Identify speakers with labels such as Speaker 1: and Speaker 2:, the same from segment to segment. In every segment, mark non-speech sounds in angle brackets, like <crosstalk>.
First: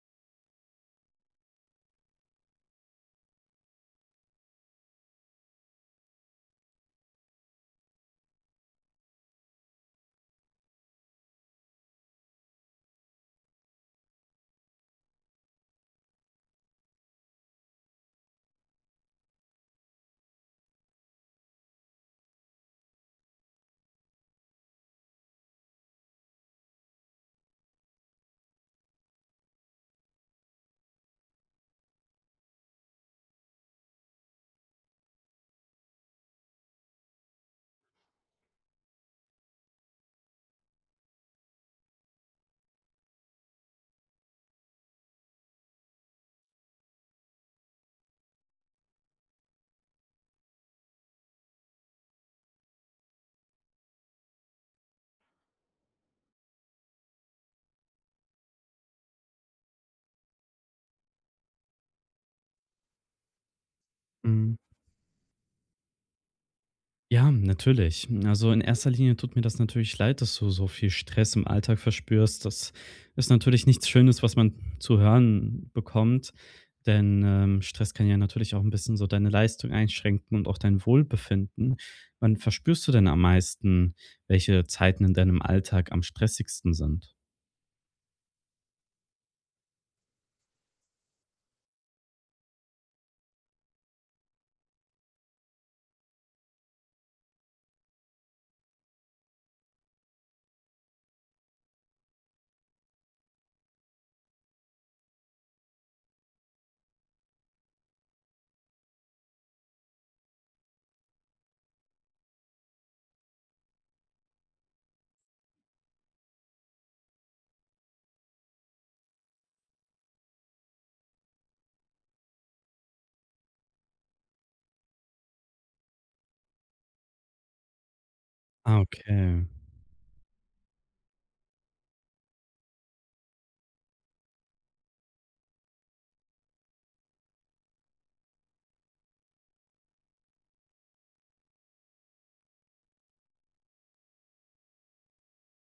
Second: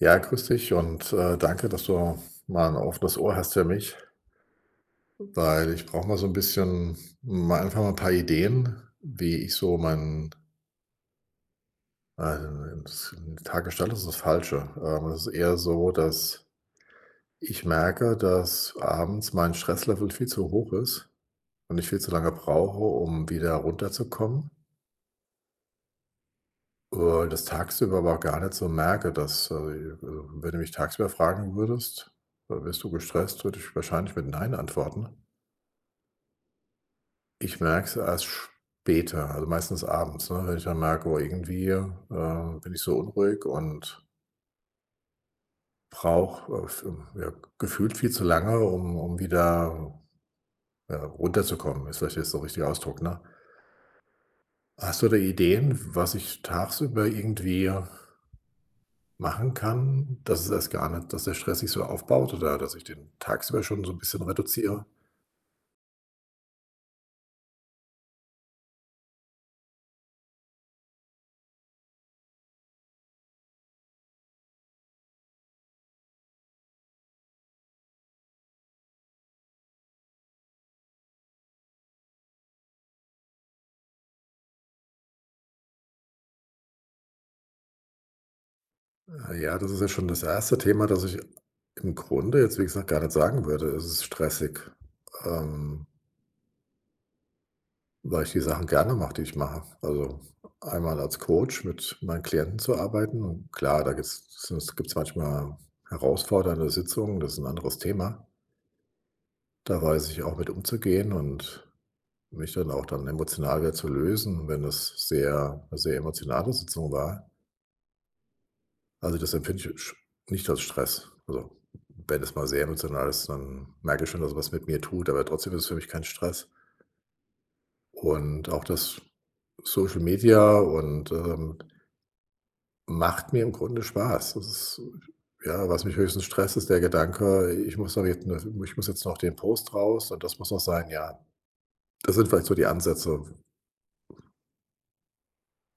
Speaker 1: Ja, grüß dich und, danke, dass du mal 'n offenes Ohr hast für mich, weil ich brauche mal so ein bisschen mal einfach mal 'n paar Ideen, wie ich so meinen, s Tag gestalte ist das Falsche. Es ist eher so, dass ich merke, dass abends mein Stresslevel viel zu hoch ist und ich viel zu lange brauche, um wieder runterzukommen, das tagsüber aber gar nicht so merke, dass, wenn du mich tagsüber fragen würdest: Bist du gestresst?“, würde ich wahrscheinlich mit „Nein“ antworten. Ich merke es erst später, also meistens abends, ne, wenn ich dann merke: „Oh, irgendwie, bin ich so unruhig und brauche, f ja, gefühlt viel zu lange, um wieder, ja, runterzukommen“, ist vielleicht jetzt der richtige Ausdruck, ne? Hast du da Ideen, was ich tagsüber irgendwie machen kann, dass es erst gar nicht dass der Stress sich so aufbaut oder dass ich den tagsüber schon so ein bisschen
Speaker 2: Mhm.
Speaker 1: reduziere?
Speaker 2: Ja, natürlich. Also in erster Linie tut mir das natürlich leid, dass du so viel Stress im Alltag verspürst. Das ist natürlich nichts Schönes, was man zu hören bekommt, denn Stress kann ja natürlich auch ein bisschen so deine Leistung einschränken und auch dein Wohlbefinden. Wann verspürst du denn am meisten, welche Zeiten in deinem Alltag am stressigsten sind?
Speaker 1: Ah ja, das ist ja schon das erste Thema, das ich im Grunde jetzt, wie gesagt, gar nicht sagen würde. Es ist stressig, ähm, weil ich die Sachen gerne mache, die ich mache. Also, einmal als Coach mit meinen Klienten zu arbeiten und klar, da gibt es manchmal herausfordernde Sitzungen, das ist ein anderes Thema. Da weiß ich auch mit umzugehen und mich dann auch dann emotional wieder zu lösen, wenn es sehr emotionale Sitzung war. Also, das empfinde ich sch nicht als Stress. Also, wenn es mal sehr emotional ist, dann merke ich schon, dass es was mit mir tut, aber trotzdem ist es für mich kein Stress. Und auch
Speaker 2: Ah,
Speaker 1: das
Speaker 2: okay.
Speaker 1: Social Media und, macht mir im Grunde Spaß. Das ist ja, was mich höchstens stresst, ist der Gedanke, ich muss jetzt noch den Post raus und das muss noch sein, ja. Das sind vielleicht so die Ansätze,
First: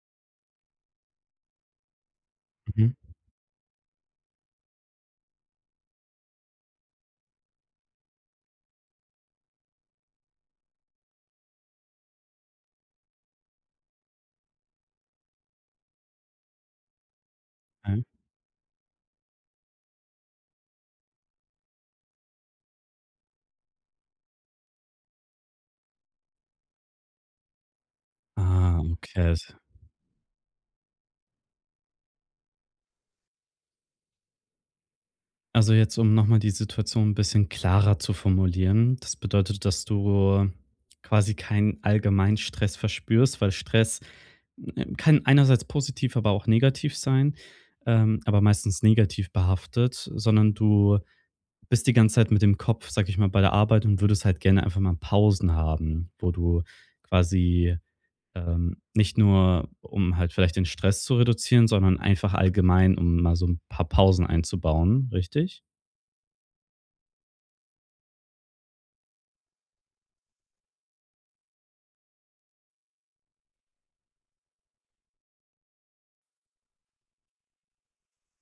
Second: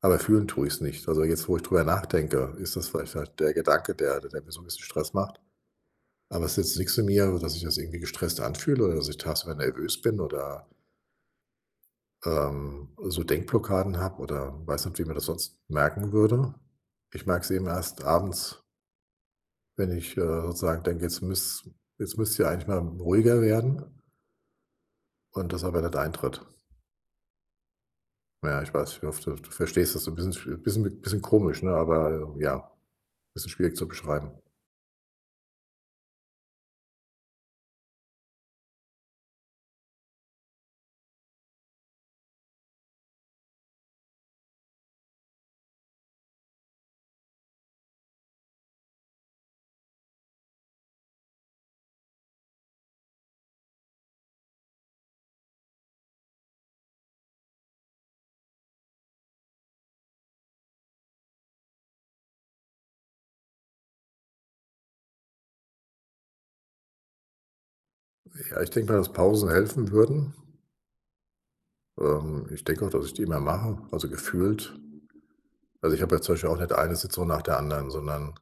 Speaker 1: aber fühlen tue ich es nicht. Also, jetzt, wo ich drüber nachdenke, ist das
Speaker 2: Mhm.
Speaker 1: vielleicht halt der Gedanke, der mir so ein bisschen Stress macht. Aber es ist jetzt nichts in mir, dass ich das irgendwie gestresst anfühle oder dass ich tagsüber nervös bin oder, so Denkblockaden habe oder weiß nicht, wie man das sonst merken würde. Ich merke es eben
Speaker 2: Ja.
Speaker 1: erst abends, wenn ich, sozusagen denke: Jetzt müsst ihr eigentlich mal ruhiger werden“ und das aber nicht eintritt. Ja, ich
Speaker 2: Ah,
Speaker 1: weiß, ich hoffe,
Speaker 2: okay.
Speaker 1: du verstehst das so ein bisschen schwi bisschen bisschen komisch, ne, aber ja, ein bisschen schwierig zu beschreiben.
Speaker 2: Also jetzt, um nochmal die Situation ein bisschen klarer zu formulieren. Das bedeutet, dass du quasi keinen allgemeinen Stress verspürst, weil Stress kann einerseits positiv, aber auch negativ sein aber meistens negativ behaftet, sondern du bist die ganze Zeit mit dem Kopf, sage ich mal, bei der Arbeit und würdest halt gerne einfach mal Pausen haben, wo du quasi, nicht nur, um halt vielleicht den Stress zu reduzieren, sondern einfach allgemein, um mal so ein paar Pausen einzubauen, richtig?
Speaker 1: Ja, ich denke mal, dass Pausen helfen würden. Ich denke auch, dass ich die immer mache, also gefühlt. Also, ich habe jetzt zum Beispiel auch nicht eine Sitzung nach der anderen, sondern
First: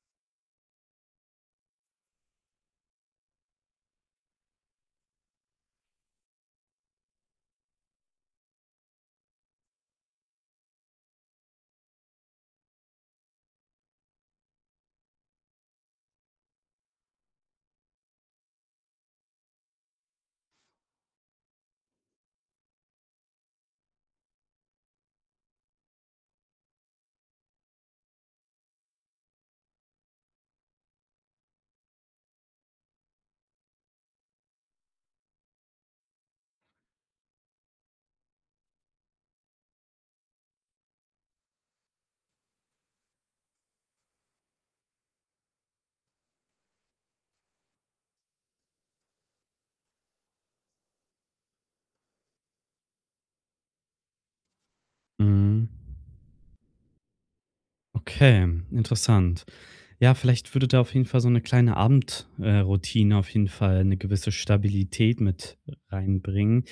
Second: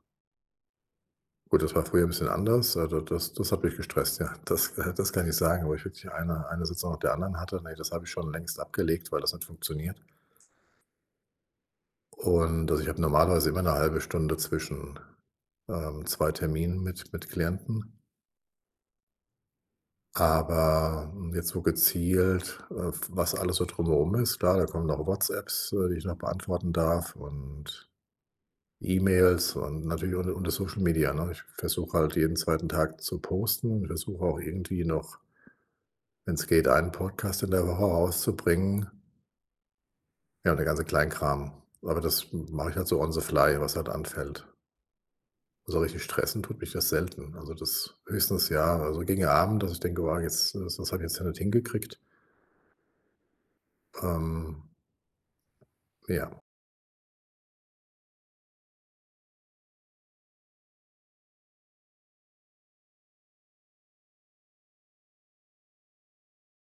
Speaker 1: gut, das war früher ein bisschen anders, also, das hat mich gestresst, ja. Das <laughs> das kann ich sagen, wo ich wirklich eine Sitzung nach der anderen hatte. Ne, das habe ich schon längst abgelegt, weil das nicht funktioniert. Und, also, ich habe normalerweise immer eine halbe Stunde zwischen, 2 Terminen mit Klienten. Aber, hm, jetzt so gezielt, was alles so drumherum ist, klar, da kommen noch WhatsApps, die ich noch beantworten darf und E-Mails und natürlich unter und Social Media, ne? Ich versuche halt jeden zweiten Tag zu posten. Ich versuche auch irgendwie noch, wenn es geht, einen Podcast in der Woche rauszubringen. Ja, und der ganze Kleinkram. Aber das mache ich halt so on the fly, was halt anfällt. So richtig stressen tut mich das selten. Also, das höchstens ja, also gegen Abend, dass ich denke: „Wow, jetzt das habe ich jetzt ja nicht hingekriegt.“ Ähm,
Speaker 2: Mhm.
Speaker 1: ja.
Speaker 2: Okay, interessant. Ja, vielleicht würde da auf jeden Fall so eine kleine Abendroutine Routine auf jeden Fall eine gewisse Stabilität mit reinbringen,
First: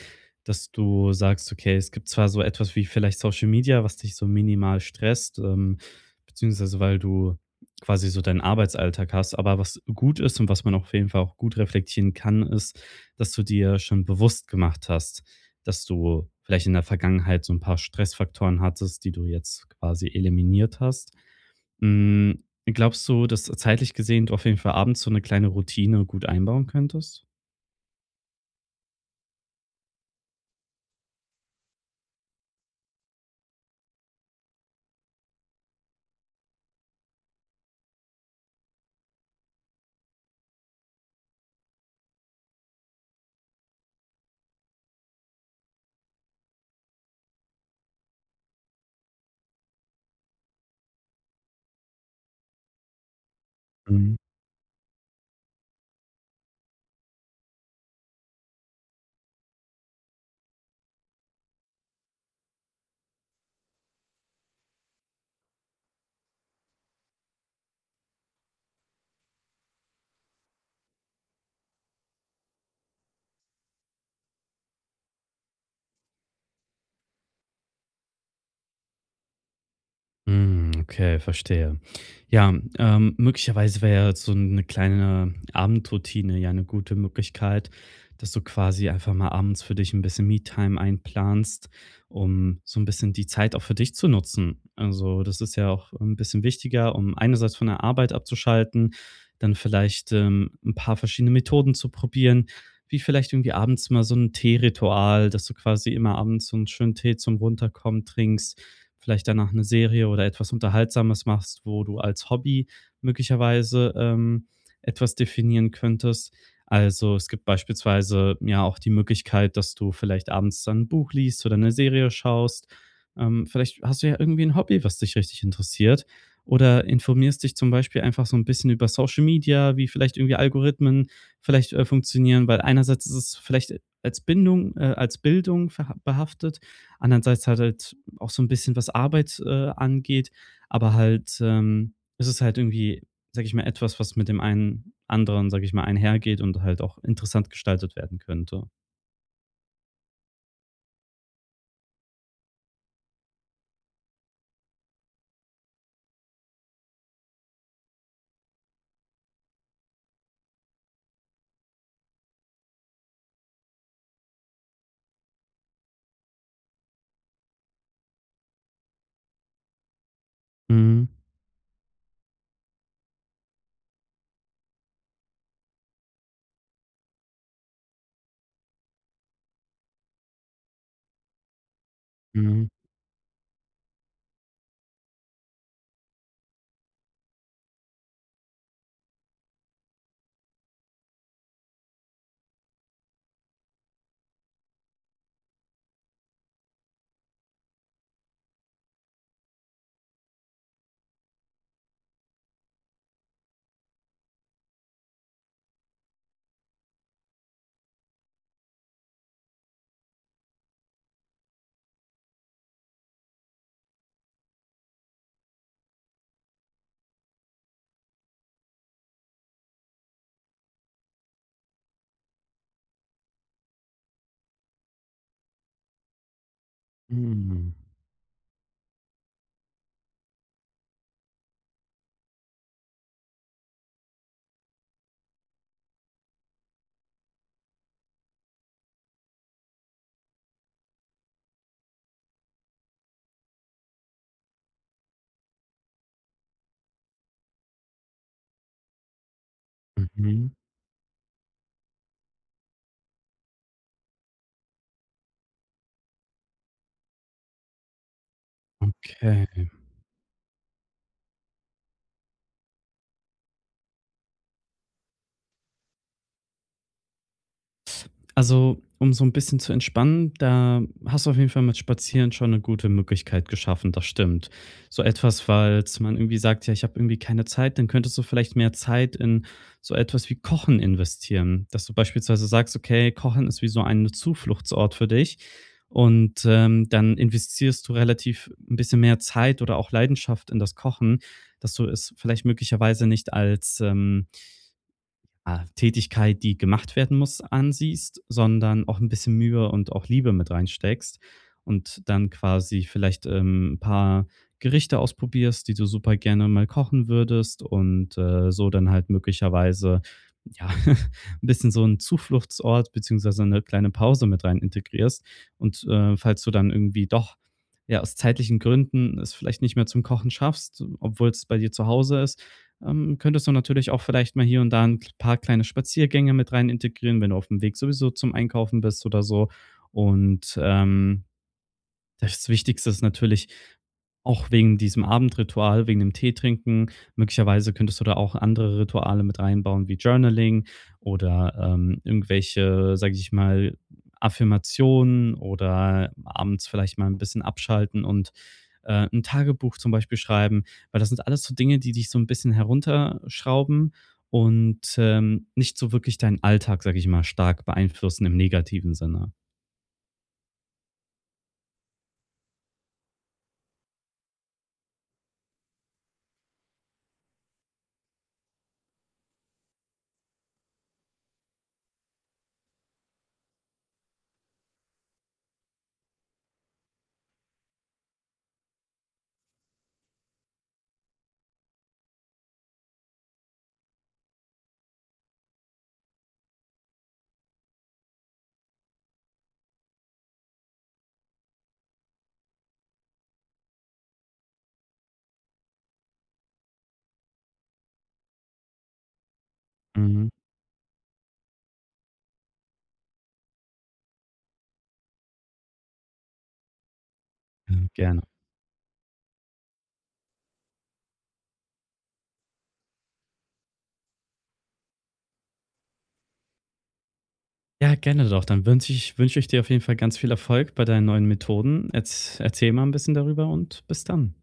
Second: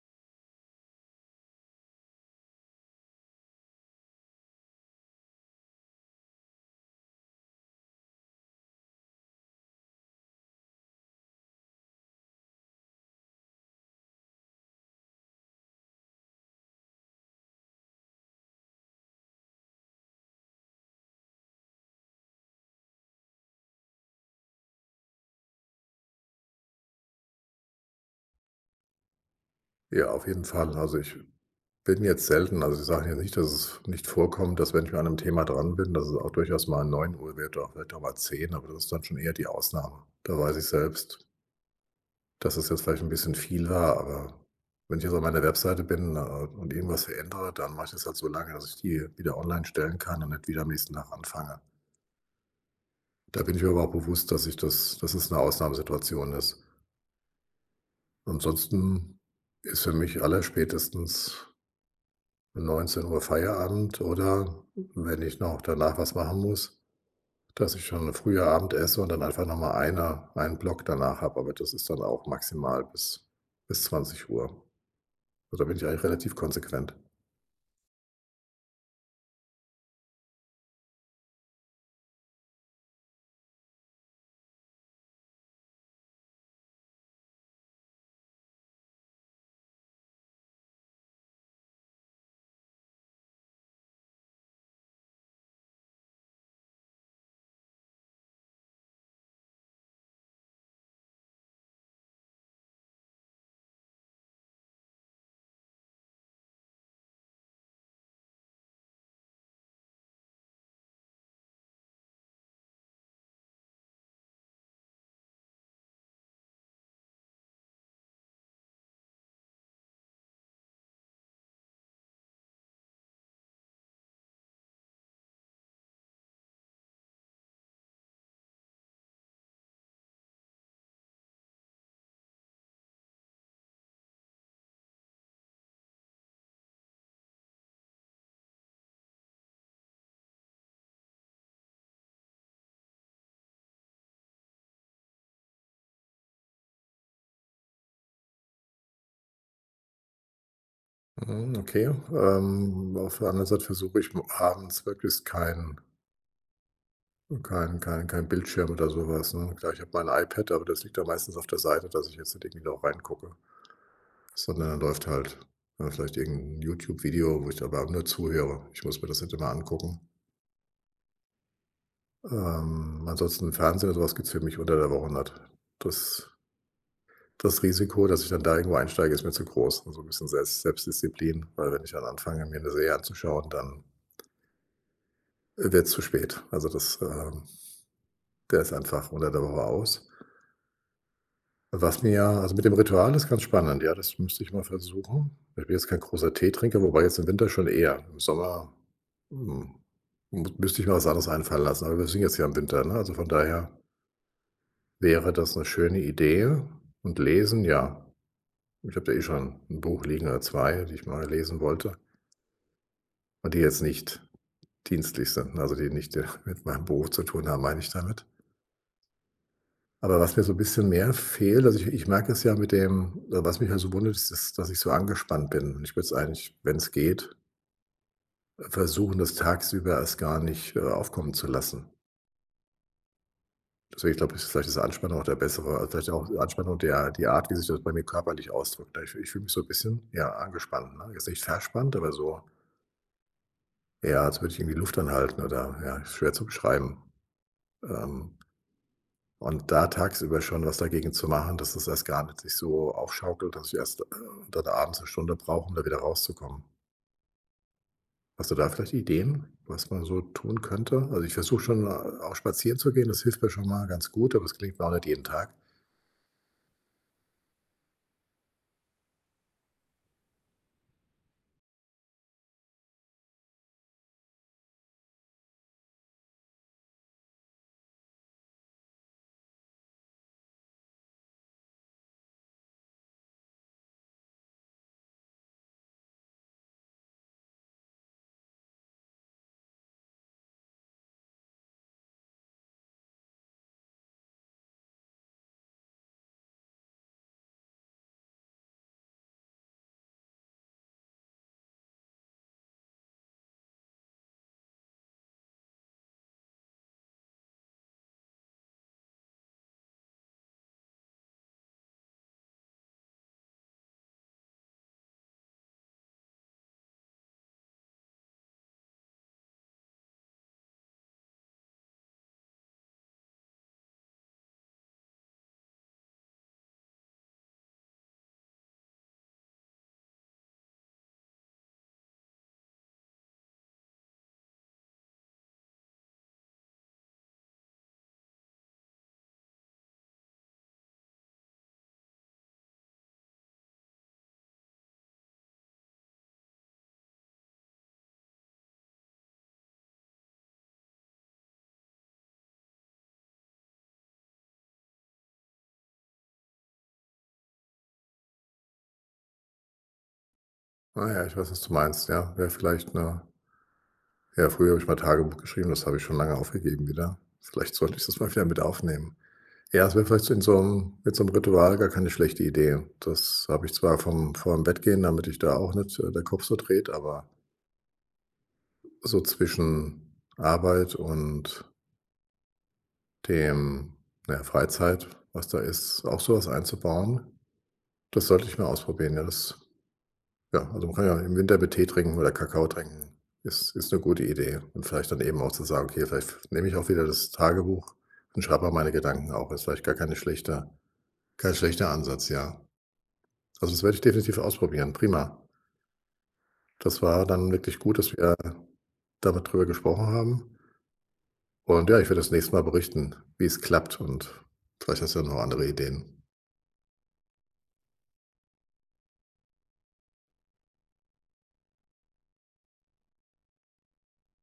Speaker 2: dass du sagst: „Okay, es gibt zwar so etwas wie vielleicht Social Media, was dich so minimal stresst, beziehungsweise weil du quasi so deinen Arbeitsalltag hast.“ Aber was gut ist und was man auf jeden Fall auch gut reflektieren kann, ist, dass du dir schon bewusst gemacht hast, dass du vielleicht in der Vergangenheit so ein paar Stressfaktoren hattest, die du jetzt quasi eliminiert hast. Hm, glaubst du, dass zeitlich gesehen du auf jeden Fall abends so 'ne kleine Routine gut einbauen könntest?
Speaker 1: Ja, auf jeden Fall. Also, ich bin jetzt selten. Also, ich sage jetzt nicht, dass es nicht vorkommt, dass wenn ich an einem Thema dran bin, dass es auch durchaus mal 9 Uhr wird oder vielleicht auch mal 10, aber das ist dann schon eher die Ausnahme. Da weiß ich selbst, dass es jetzt vielleicht ein bisschen viel war, aber wenn ich jetzt auf meiner Webseite bin, und irgendwas verändere, dann mache ich das halt so lange, dass ich die wieder online stellen kann und nicht wieder am nächsten Tag anfange. Da bin ich mir aber auch bewusst, dass ich dass es eine Ausnahmesituation ist. Ansonsten ist für mich allerspätestens um 19 Uhr Feierabend oder wenn ich noch danach was machen muss, dass ich schon früher Abend esse und dann einfach noch mal einen Block danach habe, aber das ist dann auch maximal bis 20:00. Also, da bin ich eigentlich relativ konsequent.
Speaker 2: Hm, okay, verstehe. Ja, möglicherweise wäre ja so eine kleine Abendroutine ja eine gute Möglichkeit, dass du quasi einfach mal abends für dich ein bisschen Me-Time einplanst, um so ein bisschen die Zeit auch für dich zu nutzen. Also, das ist ja auch ein bisschen wichtiger, um einerseits von der Arbeit abzuschalten, dann vielleicht, 'n paar verschiedene Methoden zu probieren, wie vielleicht irgendwie abends mal so ein Teeritual, dass du quasi immer abends so einen schönen Tee zum Runterkommen trinkst, vielleicht danach eine Serie oder etwas Unterhaltsames machst, wo du als Hobby möglicherweise, etwas definieren könntest. Also, es gibt beispielsweise ja auch die Möglichkeit, dass du vielleicht abends dann ein Buch liest oder eine Serie schaust. Vielleicht hast du ja irgendwie ein Hobby, was dich richtig interessiert, oder informierst dich zum Beispiel einfach so ein bisschen über Social Media, wie vielleicht irgendwie Algorithmen vielleicht, funktionieren, weil einerseits ist es vielleicht als Bindung als Bildung verha behaftet, andererseits hat halt auch so ein bisschen, was Arbeit, angeht, aber halt, es ist es halt irgendwie, sage ich mal, etwas, was mit dem einen anderen, sage ich mal, einhergeht und halt auch interessant gestaltet werden könnte.
Speaker 1: Mhm, okay. Auf der anderen Seite versuche ich abends wirklich kein Bildschirm oder sowas. Was, ne? Klar, ich habe mein iPad, aber das liegt da meistens auf der Seite, dass ich jetzt nicht irgendwie da reingucke. Sondern dann läuft halt, ja, vielleicht irgendein YouTube-Video, wo ich aber nur zuhöre. Ich muss mir das nicht immer angucken.
Speaker 2: Mhm,
Speaker 1: Ansonsten Fernsehen oder so was gibt's für mich unter der Woche nicht. Das Das Risiko, dass ich dann da irgendwo einsteige, ist mir zu groß und so 'n bisschen Selbstdisziplin, weil wenn ich dann anfange, mir
Speaker 2: mhm,
Speaker 1: 'ne Serie anzuschauen, dann, wird's zu spät. Also das, der ist einfach unter der Woche aus. Was mir ja also mit dem Ritual ist ganz spannend, ja, das müsste ich mal versuchen. Ich bin jetzt kein großer Teetrinker, wobei jetzt im Winter schon eher. Im Sommer, hm, mü müsste ich mir was anderes einfallen lassen, aber wir sind jetzt ja im Winter, ne? Also, von daher wäre das eine schöne Idee und lesen, ja. Ich habe da eh schon ein Buch liegen oder 2, die ich mal lesen wollte und die jetzt nicht dienstlich sind, ne, also die nicht, <laughs> mit meinem Beruf zu tun haben, meine ich damit. Aber was mir so ein bisschen mehr fehlt also, ich merke es ja mit dem was mich halt so wundert, ist, dass ich so angespannt bin. Und ich würde es eigentlich, wenn es geht,
Speaker 2: mhm,
Speaker 1: versuchen, das tagsüber erst gar nicht, aufkommen zu lassen. Deswegen glaube ich, ist Anspannung auch der bessere also vielleicht auch Anspannung der die Art, wie sich das bei mir körperlich ausdrückt. Ich fühle mich so ein bisschen, ja, angespannt, ne? Jetzt nicht verspannt, aber so, ja, als würde ich irgendwie Luft anhalten oder ja, ist schwer zu beschreiben. Ähm, Und da tagsüber
Speaker 2: mhm,
Speaker 1: schon was dagegen zu machen, dass das erst gar nicht sich so aufschaukelt, dass ich erst, dann abends eine Stunde brauche, um da wieder rauszukommen. Hast du da vielleicht Ideen,
Speaker 2: okay.
Speaker 1: was man so tun könnte? Also, ich versuche schon, auch spazieren zu gehen, das hilft mir schon mal ganz gut, aber es klingt mir auch nicht jeden Tag.
Speaker 2: Also, um so ein bisschen zu entspannen, da hast du auf jeden Fall mit Spazieren schon eine gute Möglichkeit geschaffen, das stimmt. So etwas, falls man irgendwie sagt: „Ja, ich habe irgendwie keine Zeit“, dann könntest du vielleicht mehr Zeit in so etwas wie Kochen investieren. Dass du beispielsweise sagst: „Okay, Kochen ist wie so ein Zufluchtsort für dich“, und, dann investierst du relativ ein bisschen mehr Zeit oder auch Leidenschaft in das Kochen, dass du es vielleicht möglicherweise nicht als, Ah, Tätigkeit, die gemacht werden muss, ansiehst, sondern auch ein bisschen Mühe und auch Liebe mit reinsteckst und dann quasi vielleicht, 'n paar Gerichte ausprobierst, die du super gerne mal kochen würdest, und, so dann halt möglicherweise ja, <laughs> ein bisschen so 'n Zufluchtsort beziehungsweise eine kleine Pause mit rein integrierst. Und, falls du dann irgendwie doch, ja, aus zeitlichen Gründen es vielleicht nicht mehr zum Kochen schaffst, obwohl es bei dir zu Hause ist, könntest du natürlich auch vielleicht mal hier und da ein paar kleine Spaziergänge mit rein integrieren, wenn du auf dem Weg sowieso zum Einkaufen bist oder so. Und, das Wichtigste ist natürlich auch wegen diesem Abendritual, wegen dem Tee trinken. Möglicherweise könntest du da auch andere Rituale mit reinbauen, wie Journaling oder, irgendwelche, sage ich mal, Affirmationen oder abends vielleicht mal ein bisschen abschalten und, 'n Tagebuch zum Beispiel schreiben, weil das sind alles so Dinge, die dich so ein bisschen herunterschrauben und, nicht so wirklich deinen Alltag, sage ich mal, stark beeinflussen im negativen Sinne.
Speaker 1: Ah ja, ich weiß, was du meinst, ja. Wäre vielleicht 'ne ja, früher habe ich mal Tagebuch geschrieben, das habe ich schon lange aufgegeben wieder. Vielleicht sollte ich das mal wieder mit aufnehmen. Ja, es wäre vielleicht so in so 'nem mit so einem Ritual gar keine schlechte Idee. Das habe ich zwar vom vor dem Bett gehen, damit ich da auch nicht, der Kopf so dreht, aber so zwischen Arbeit und dem na ja, Freizeit, was da ist, auch sowas einzubauen, das sollte ich mal ausprobieren. Ja, das ja, also man kann ja im Winter mit Tee trinken oder Kakao trinken. Ist 'ne gute Idee. Und vielleicht dann eben auch zu sagen: „Okay, vielleicht nehme ich auch wieder das Tagebuch und schreibe mal meine Gedanken auch. Ist vielleicht gar
Speaker 2: Mhm.
Speaker 1: kein schlechter Ansatz, ja. Also, das werde ich definitiv ausprobieren. Prima. Das war dann wirklich
Speaker 2: Ja,
Speaker 1: gut, dass
Speaker 2: gerne.
Speaker 1: wir damit drüber gesprochen haben. Und ja, ich werde das nächste Mal berichten, wie es klappt und vielleicht hast du ja noch andere Ideen.
Speaker 2: Ja, gerne doch. Dann wünsche ich dir auf jeden Fall ganz viel Erfolg bei deinen neuen Methoden. Jetzt erzähl mal ein bisschen darüber und bis dann.